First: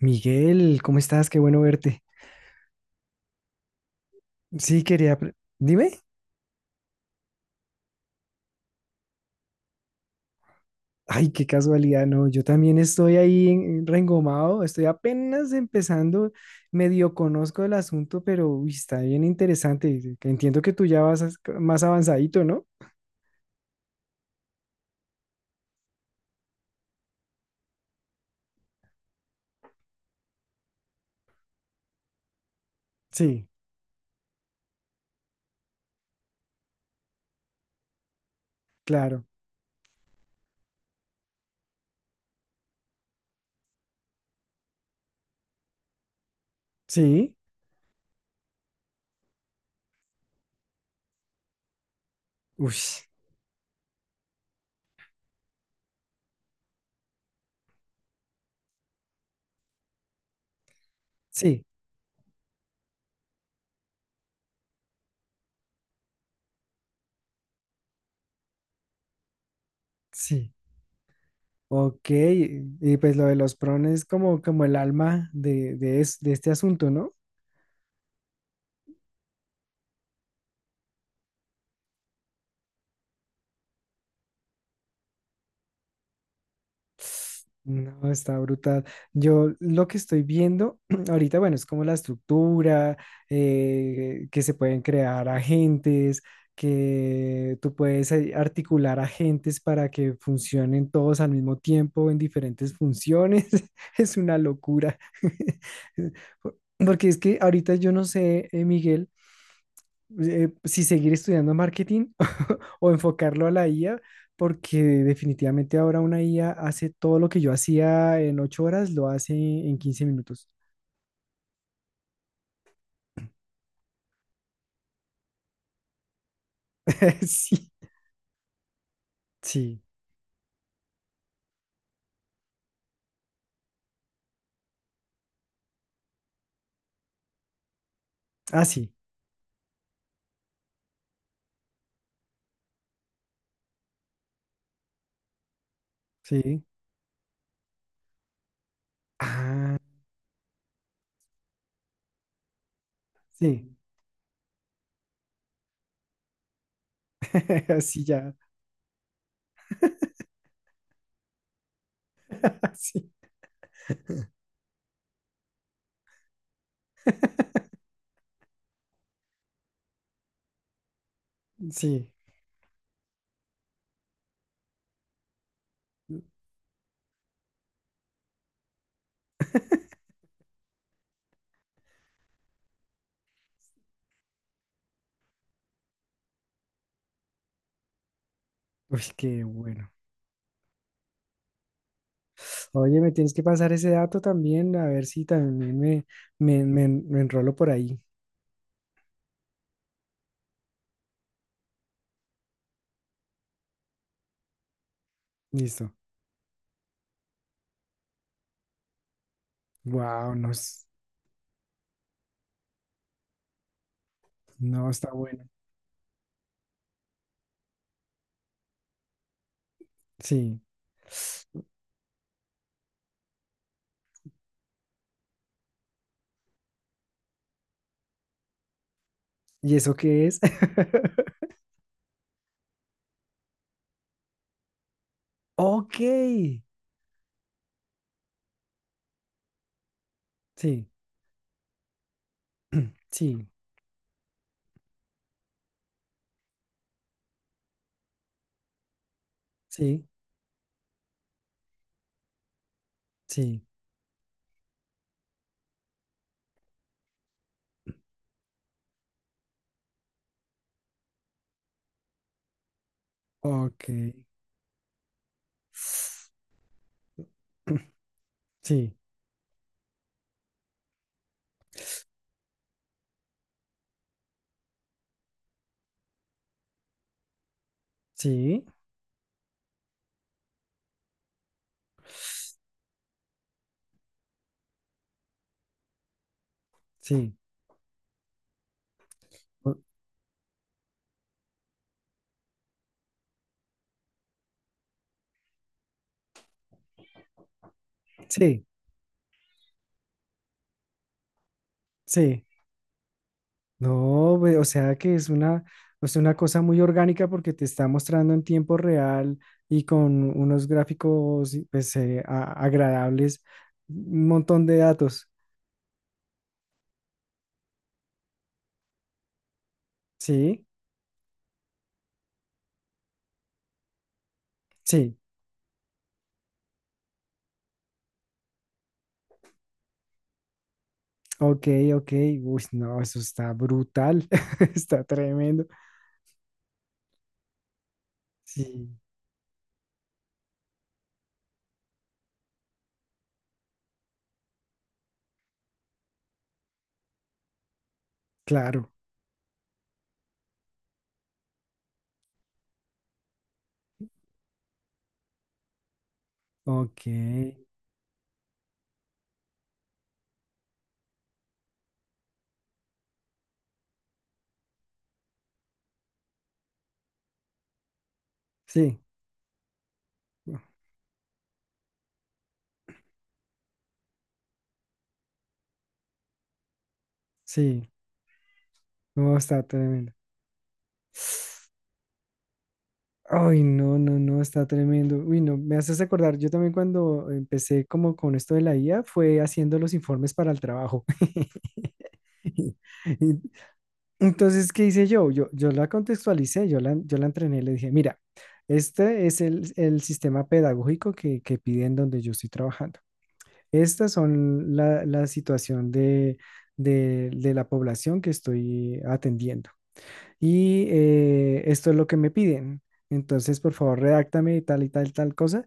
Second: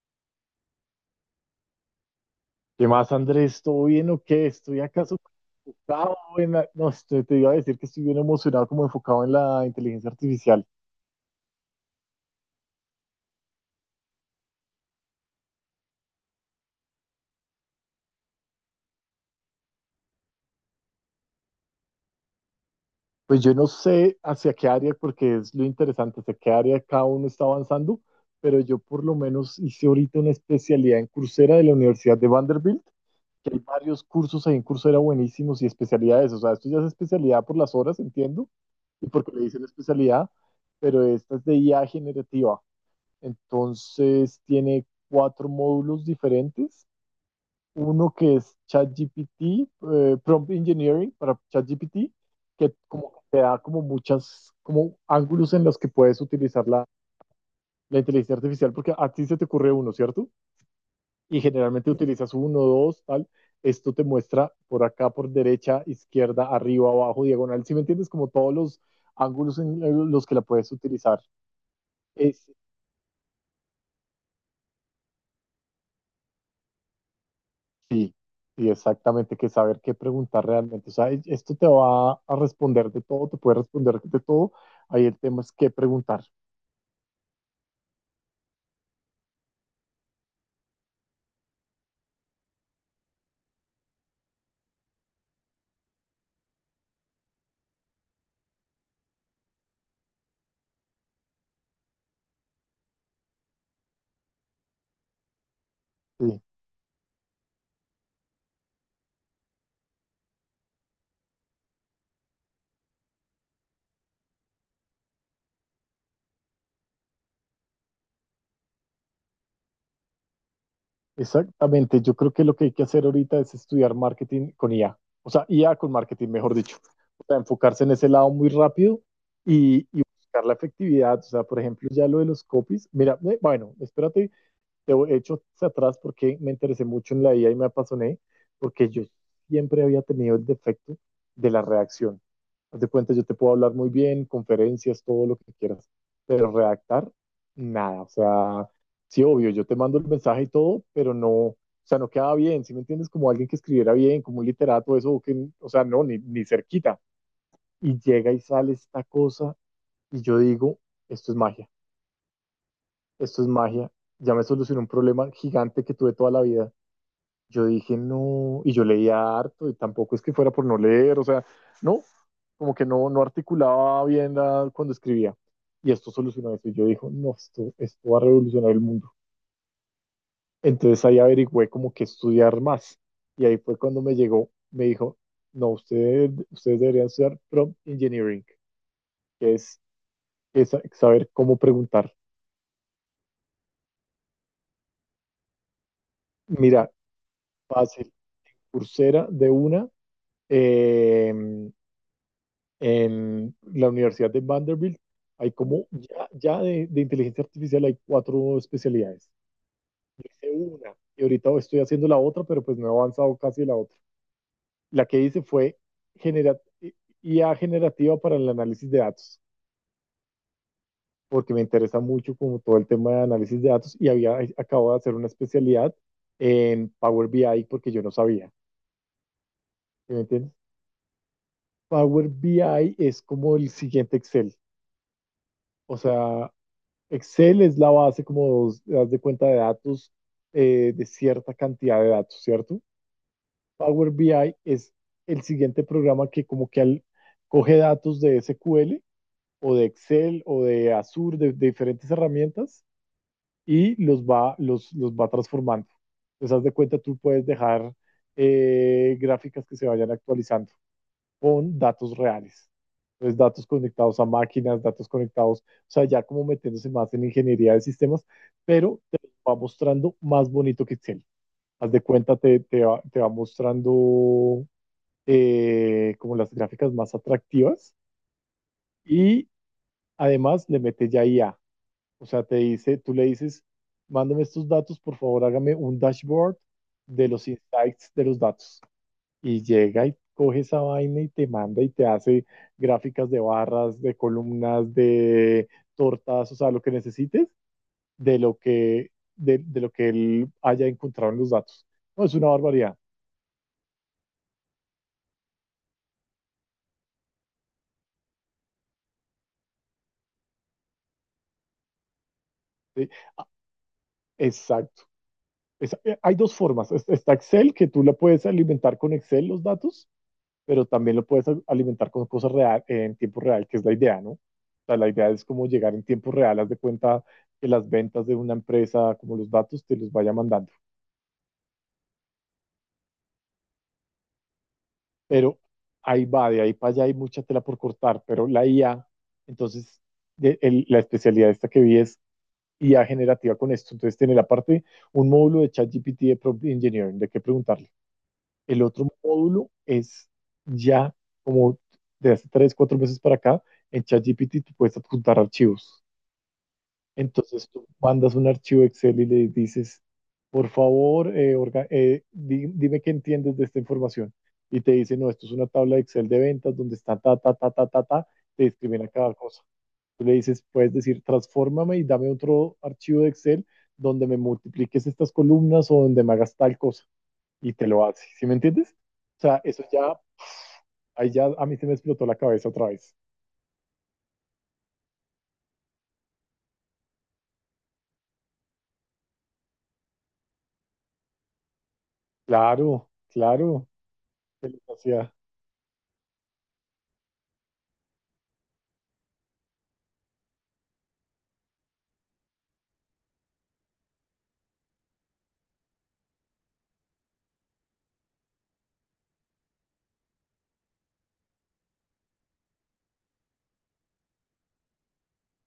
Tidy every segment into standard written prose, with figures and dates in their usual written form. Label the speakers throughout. Speaker 1: Miguel, ¿cómo estás? Qué bueno verte.
Speaker 2: ¿Qué más, Andrés? ¿Todo bien o qué? Estoy
Speaker 1: Sí,
Speaker 2: acá súper
Speaker 1: dime.
Speaker 2: enfocado en no, te iba a decir que estoy bien emocionado, como enfocado en la inteligencia artificial.
Speaker 1: Ay, qué casualidad, no. Yo también estoy ahí reengomado, estoy apenas empezando, medio conozco el asunto, pero uy, está bien interesante. Que Entiendo que tú ya vas más avanzadito, ¿no?
Speaker 2: Pues yo no sé hacia qué área, porque es lo interesante, hacia qué área cada uno está avanzando, pero yo por lo menos hice ahorita una especialidad en Coursera de la Universidad de Vanderbilt,
Speaker 1: Sí,
Speaker 2: que hay varios cursos ahí en Coursera buenísimos y especialidades. O sea, esto ya es especialidad por las horas, entiendo, y
Speaker 1: claro.
Speaker 2: porque le dicen especialidad, pero esta es de IA generativa. Entonces tiene 4 módulos diferentes.
Speaker 1: Sí.
Speaker 2: Uno que es ChatGPT, Prompt Engineering para ChatGPT, que
Speaker 1: Uy,
Speaker 2: como que te da como muchas, como ángulos en los que puedes utilizar la inteligencia artificial, porque a ti se te ocurre uno, ¿cierto? Y
Speaker 1: sí,
Speaker 2: generalmente utilizas uno, dos, tal. Esto te muestra por acá, por derecha, izquierda, arriba, abajo, diagonal. Si me entiendes, como todos los ángulos en los que la
Speaker 1: sí.
Speaker 2: puedes utilizar.
Speaker 1: Ok,
Speaker 2: Es,
Speaker 1: y pues lo de los prones es como el alma de este asunto, ¿no?
Speaker 2: Sí, sí, exactamente, que saber qué preguntar realmente. O sea, esto te va a responder de todo, te puede responder de todo. Ahí el tema es qué preguntar.
Speaker 1: No, está brutal. Yo lo que estoy viendo ahorita, bueno, es como la estructura, que se pueden crear agentes, que tú puedes articular agentes para que funcionen todos al mismo tiempo en diferentes funciones. Es una locura.
Speaker 2: Sí,
Speaker 1: Porque es que ahorita yo no sé, Miguel, si seguir estudiando marketing o enfocarlo a la IA, porque definitivamente ahora una IA hace todo lo que yo hacía en 8 horas, lo hace en 15 minutos.
Speaker 2: exactamente. Yo creo que lo que hay que hacer ahorita es estudiar marketing con IA. O sea, IA con marketing, mejor dicho. O sea,
Speaker 1: Sí,
Speaker 2: enfocarse en ese lado muy rápido
Speaker 1: sí.
Speaker 2: y buscar la efectividad. O sea, por ejemplo, ya lo de los copies. Mira, bueno, espérate. Te he hecho hacia atrás porque me interesé mucho en la IA y me apasioné,
Speaker 1: Ah,
Speaker 2: porque
Speaker 1: sí,
Speaker 2: yo siempre había tenido el defecto de la redacción. Haz de cuenta, yo te puedo hablar muy bien, conferencias, todo lo que quieras, pero
Speaker 1: sí.
Speaker 2: redactar, nada. O sea, sí, obvio, yo te
Speaker 1: Ah,
Speaker 2: mando el mensaje y todo, pero no, o sea, no queda bien, ¿sí me entiendes? Como alguien que
Speaker 1: sí.
Speaker 2: escribiera bien, como un literato, eso, o que, o sea, no, ni, ni cerquita. Y
Speaker 1: Sí,
Speaker 2: llega
Speaker 1: ya.
Speaker 2: y sale esta cosa y yo digo, esto es magia,
Speaker 1: Sí,
Speaker 2: esto es magia, ya me solucionó un problema gigante que tuve toda la vida. Yo dije, no, y yo leía harto, y tampoco es que fuera por no leer, o sea, no,
Speaker 1: sí.
Speaker 2: como que no, no articulaba bien cuando escribía. Y esto solucionó eso, y yo dije, no, esto va a revolucionar el mundo. Entonces ahí averigüé como que estudiar más, y ahí fue cuando me llegó, me dijo, no, ustedes deberían estudiar prompt engineering,
Speaker 1: Uy, qué
Speaker 2: que
Speaker 1: bueno.
Speaker 2: es saber cómo preguntar.
Speaker 1: Oye, me tienes que pasar ese dato también, a ver si también me, me, me,
Speaker 2: Mira,
Speaker 1: me enrolo por ahí.
Speaker 2: fácil, Coursera de una, eh, en la Universidad de Vanderbilt hay como,
Speaker 1: Listo.
Speaker 2: ya de inteligencia artificial hay 4 especialidades.
Speaker 1: Wow, no,
Speaker 2: Hice una y ahorita estoy haciendo la otra, pero pues no he avanzado casi la otra.
Speaker 1: no
Speaker 2: La
Speaker 1: está
Speaker 2: que hice
Speaker 1: bueno.
Speaker 2: fue genera- IA generativa para el análisis de datos,
Speaker 1: Sí.
Speaker 2: porque me interesa mucho como todo el tema de análisis de datos y había acabo de hacer una especialidad en Power BI porque yo no sabía.
Speaker 1: ¿Y eso
Speaker 2: ¿Sí me
Speaker 1: qué es?
Speaker 2: entiendes? Power BI es como el siguiente Excel. O
Speaker 1: Ok.
Speaker 2: sea, Excel es la base, como das de cuenta, de datos,
Speaker 1: Sí,
Speaker 2: de cierta cantidad de datos, ¿cierto?
Speaker 1: sí,
Speaker 2: Power BI es el siguiente programa que como que coge datos de SQL o de
Speaker 1: sí,
Speaker 2: Excel o de Azure, de diferentes herramientas,
Speaker 1: sí.
Speaker 2: y los va transformando. Entonces, haz de cuenta, tú puedes dejar gráficas que se vayan actualizando con datos reales. Entonces, datos
Speaker 1: Ok.
Speaker 2: conectados a máquinas, datos conectados, o sea, ya como metiéndose más en ingeniería de sistemas,
Speaker 1: Sí,
Speaker 2: pero te va mostrando más bonito que Excel. Haz de cuenta, te va mostrando como las gráficas más atractivas
Speaker 1: sí,
Speaker 2: y además le mete ya IA. O sea, te dice, tú le dices, mándame estos datos, por favor, hágame un dashboard de
Speaker 1: sí.
Speaker 2: los insights de los datos y
Speaker 1: o-
Speaker 2: llega y coge esa vaina y te manda y te hace gráficas de barras, de columnas, de tortas, o sea, lo que necesites de lo
Speaker 1: Sí,
Speaker 2: que, de lo que él haya encontrado en los datos. No, es
Speaker 1: sí.
Speaker 2: una barbaridad.
Speaker 1: No, o sea que es una, o sea, una cosa muy orgánica porque te está mostrando en tiempo real y con unos gráficos pues,
Speaker 2: ¿Sí?
Speaker 1: agradables, un montón de
Speaker 2: Exacto.
Speaker 1: datos.
Speaker 2: Hay dos formas. Está Excel, que tú la puedes alimentar con Excel los datos,
Speaker 1: Sí,
Speaker 2: pero también lo puedes alimentar con cosas real, en tiempo real, que es la idea, ¿no? O sea, la
Speaker 1: sí.
Speaker 2: idea es como llegar en tiempo real, haz de cuenta que las ventas de una empresa, como los datos, te los vaya mandando.
Speaker 1: Ok, ok. Uy, no, eso está brutal. Está
Speaker 2: Pero
Speaker 1: tremendo.
Speaker 2: ahí va, de ahí para allá hay mucha tela por cortar, pero la
Speaker 1: Sí,
Speaker 2: IA, entonces la especialidad esta que vi es IA generativa con esto, entonces tiene la parte, un módulo de ChatGPT de Prompt Engineering, de qué preguntarle. El
Speaker 1: claro.
Speaker 2: otro módulo es ya como de hace 3, 4 meses para acá, en ChatGPT tú puedes apuntar archivos.
Speaker 1: Ok.
Speaker 2: Entonces tú mandas un archivo Excel y le dices, por favor, dime qué entiendes de esta información. Y te dice, no, esto es una tabla de Excel de ventas donde está ta, ta, ta, ta, ta, ta, te
Speaker 1: Sí,
Speaker 2: escriben a cada cosa. Tú le dices, puedes decir, transfórmame y dame otro archivo de Excel donde me multipliques estas columnas o donde me hagas tal cosa. Y te
Speaker 1: sí.
Speaker 2: lo hace. ¿Sí me entiendes?
Speaker 1: No,
Speaker 2: O sea,
Speaker 1: está
Speaker 2: eso
Speaker 1: tremendo.
Speaker 2: ya, ahí ya a mí se me explotó la cabeza otra vez.
Speaker 1: Ay, no, no, no, está tremendo. Uy, no, me haces acordar. Yo también cuando empecé como con esto de la IA fue haciendo los informes para el trabajo. Y-
Speaker 2: Claro,
Speaker 1: y-
Speaker 2: claro. ¿Que
Speaker 1: Entonces,
Speaker 2: lo
Speaker 1: ¿qué hice yo?
Speaker 2: hacía?
Speaker 1: Yo la contextualicé, yo la entrené, le dije, mira, este es el sistema pedagógico que piden donde yo estoy trabajando. Estas son la situación de la población que estoy atendiendo. Y esto es lo que me piden. Entonces, por favor, redáctame tal y tal, tal cosa.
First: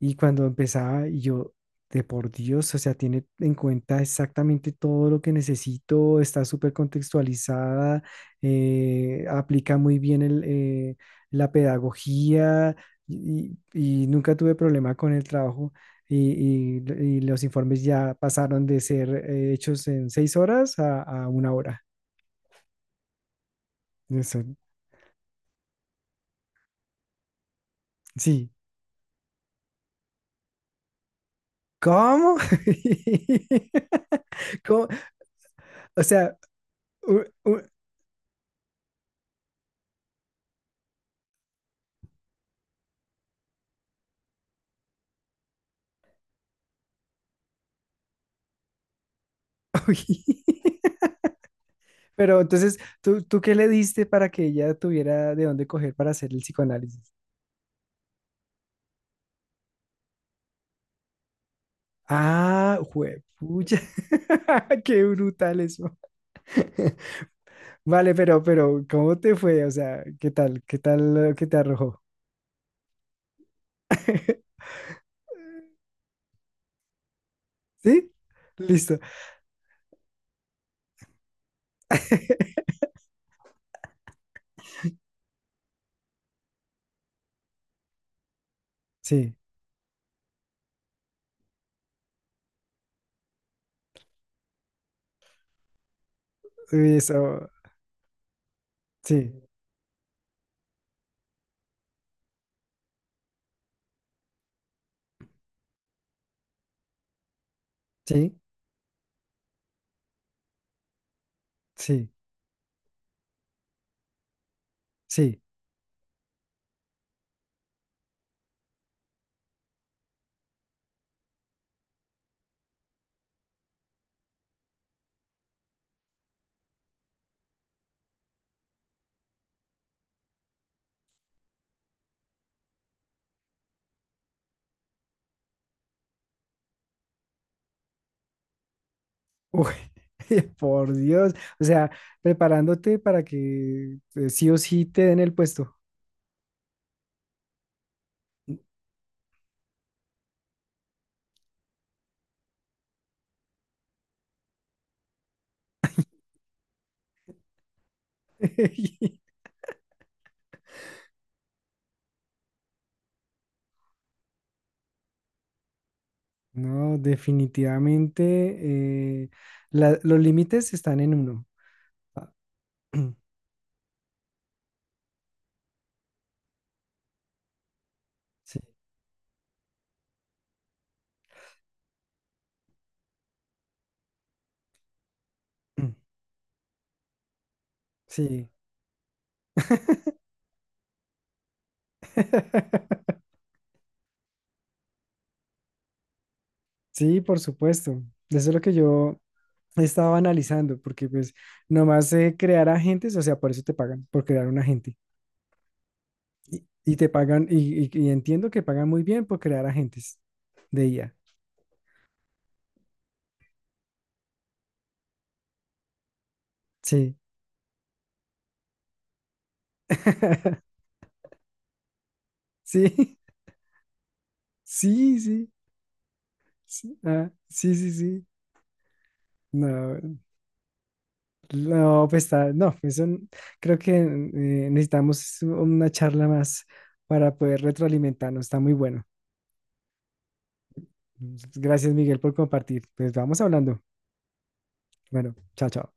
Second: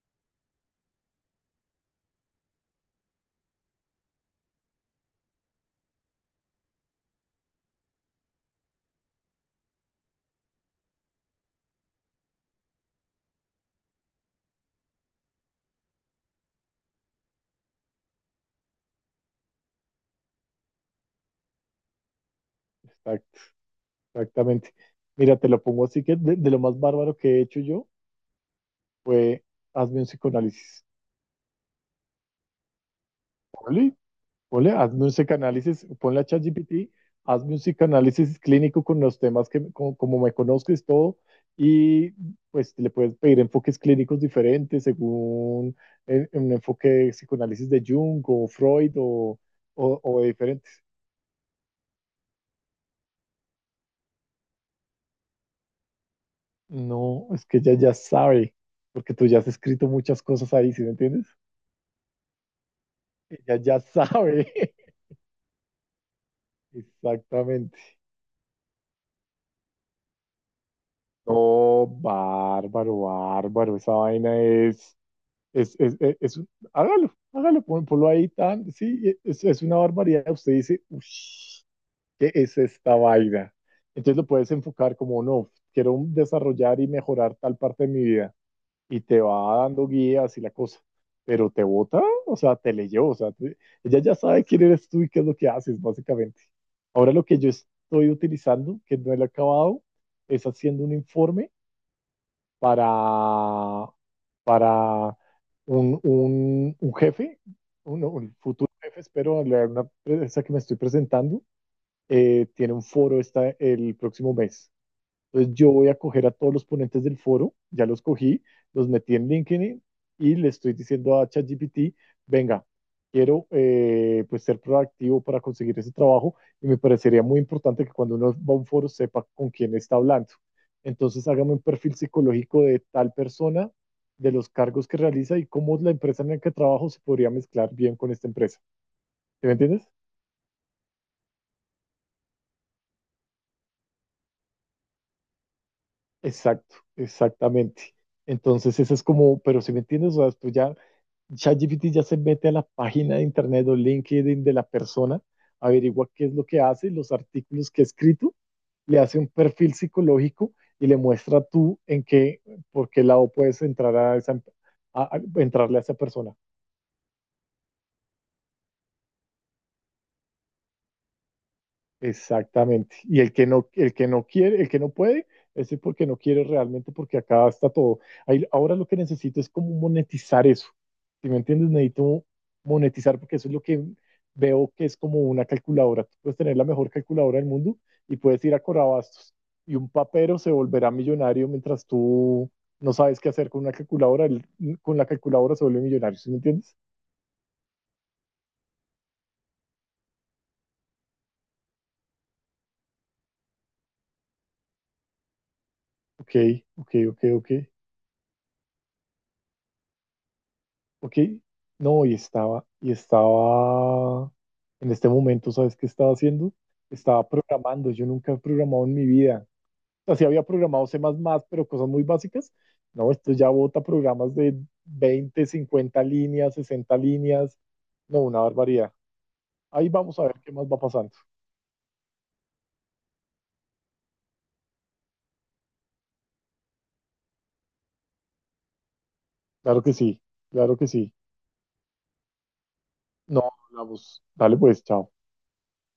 Speaker 1: Y cuando empezaba, y yo, de por Dios, o sea, tiene en cuenta exactamente todo lo que necesito, está súper contextualizada, aplica muy bien la pedagogía y nunca tuve problema con el trabajo. Y, y- y los informes ya pasaron de ser hechos en 6 horas a 1 hora.
Speaker 2: Está.
Speaker 1: Eso,
Speaker 2: Exactamente. Mira, te lo pongo así que de lo más bárbaro que he hecho yo
Speaker 1: sí.
Speaker 2: fue hazme un psicoanálisis.
Speaker 1: ¿Cómo?
Speaker 2: Ponle, ponle,
Speaker 1: ¿Cómo?
Speaker 2: hazme un psicoanálisis,
Speaker 1: O
Speaker 2: ponle a
Speaker 1: sea,
Speaker 2: ChatGPT,
Speaker 1: u-
Speaker 2: hazme un
Speaker 1: u-
Speaker 2: psicoanálisis clínico con los temas que, como, como me conozcas todo, y pues le puedes pedir enfoques clínicos diferentes según un enfoque de psicoanálisis de Jung o Freud
Speaker 1: uy.
Speaker 2: o de diferentes.
Speaker 1: Pero entonces, ¿tú qué le diste para que ella tuviera de dónde coger para hacer el psicoanálisis?
Speaker 2: No, es que ella ya sabe, porque tú ya has escrito muchas cosas ahí, ¿sí me entiendes?
Speaker 1: Ah,
Speaker 2: Ella
Speaker 1: juepucha.
Speaker 2: ya sabe.
Speaker 1: Qué brutal eso.
Speaker 2: Exactamente.
Speaker 1: Vale, pero, ¿cómo te fue? O sea, ¿qué tal? ¿Qué tal lo que te
Speaker 2: No,
Speaker 1: arrojó?
Speaker 2: bárbaro, bárbaro. Esa vaina es hágalo, hágalo, ponlo
Speaker 1: ¿Sí?
Speaker 2: ahí tan,
Speaker 1: Listo.
Speaker 2: sí, es una barbaridad. Usted dice, "Ush, ¿qué es esta vaina? Entonces lo puedes enfocar como, no, quiero desarrollar y mejorar tal parte de mi vida. Y te
Speaker 1: Sí.
Speaker 2: va dando guías y la cosa. Pero te vota, o sea, te leyó, o sea, ella ya sabe quién eres tú y qué es lo que haces, básicamente.
Speaker 1: Uy,
Speaker 2: Ahora lo que
Speaker 1: eso.
Speaker 2: yo estoy utilizando, que no lo he
Speaker 1: Sí.
Speaker 2: acabado, es haciendo un informe para, para un jefe,
Speaker 1: Sí.
Speaker 2: un futuro jefe, espero, una empresa que me estoy presentando,
Speaker 1: Sí.
Speaker 2: tiene un foro esta, el próximo mes.
Speaker 1: Sí.
Speaker 2: Entonces yo voy a coger a todos los ponentes del foro, ya los cogí, los metí en LinkedIn y le estoy diciendo a ChatGPT, venga, quiero pues ser proactivo para conseguir ese trabajo y me parecería muy importante que cuando uno va a un foro sepa con quién está hablando. Entonces hágame un perfil psicológico de tal persona, de los cargos que realiza y cómo la empresa en la que trabajo se podría mezclar bien con esta empresa. ¿Sí me
Speaker 1: Uy,
Speaker 2: entiendes?
Speaker 1: por Dios. O sea, preparándote para que sí o sí te den el puesto.
Speaker 2: Exacto, exactamente. Entonces, eso es como, pero si me entiendes, o sea, esto ya ChatGPT ya se mete a la página de internet o LinkedIn de la persona, averigua qué es lo que hace, los artículos que ha escrito, le hace un perfil psicológico y le muestra tú en qué, por qué lado puedes entrar a esa, entrarle a esa persona.
Speaker 1: No, definitivamente los límites están en uno. Ah,
Speaker 2: Exactamente. Y el que no quiere, el que no puede, ese es porque no quiere realmente, porque acá está todo.
Speaker 1: Sí.
Speaker 2: Ahora lo que necesito es como monetizar eso. Si me entiendes, necesito monetizar porque eso es lo que veo que es como una
Speaker 1: Mm,
Speaker 2: calculadora. Tú puedes tener la mejor calculadora del mundo y puedes
Speaker 1: sí.
Speaker 2: ir a Corabastos y un papero se volverá millonario mientras tú no sabes qué hacer con una calculadora. Él con la calculadora se vuelve millonario. ¿Sí me entiendes?
Speaker 1: Sí, por supuesto. Eso es lo que yo estaba analizando, porque pues nomás crear agentes, o sea, por eso te pagan, por crear un agente.
Speaker 2: Ok,
Speaker 1: Y, y te pagan,
Speaker 2: ok.
Speaker 1: y entiendo que pagan muy bien por crear agentes de IA.
Speaker 2: Ok, no, y estaba, en este momento, ¿sabes qué estaba haciendo?
Speaker 1: Sí.
Speaker 2: Estaba programando, yo nunca he programado en mi vida. Así había programado C++, pero cosas muy básicas. No,
Speaker 1: Sí,
Speaker 2: esto ya bota programas de
Speaker 1: sí,
Speaker 2: 20,
Speaker 1: sí.
Speaker 2: 50 líneas, 60
Speaker 1: Sí, ah,
Speaker 2: líneas.
Speaker 1: sí, sí,
Speaker 2: No,
Speaker 1: sí.
Speaker 2: una barbaridad. Ahí
Speaker 1: No.
Speaker 2: vamos a ver qué más va pasando.
Speaker 1: No, pues está, no, eso creo que necesitamos una charla más para poder retroalimentarnos, está muy bueno.
Speaker 2: Claro que sí, claro que sí.
Speaker 1: Gracias, Miguel, por compartir. Pues vamos
Speaker 2: No,
Speaker 1: hablando.
Speaker 2: hablamos. Dale pues, chao.
Speaker 1: Bueno, chao, chao.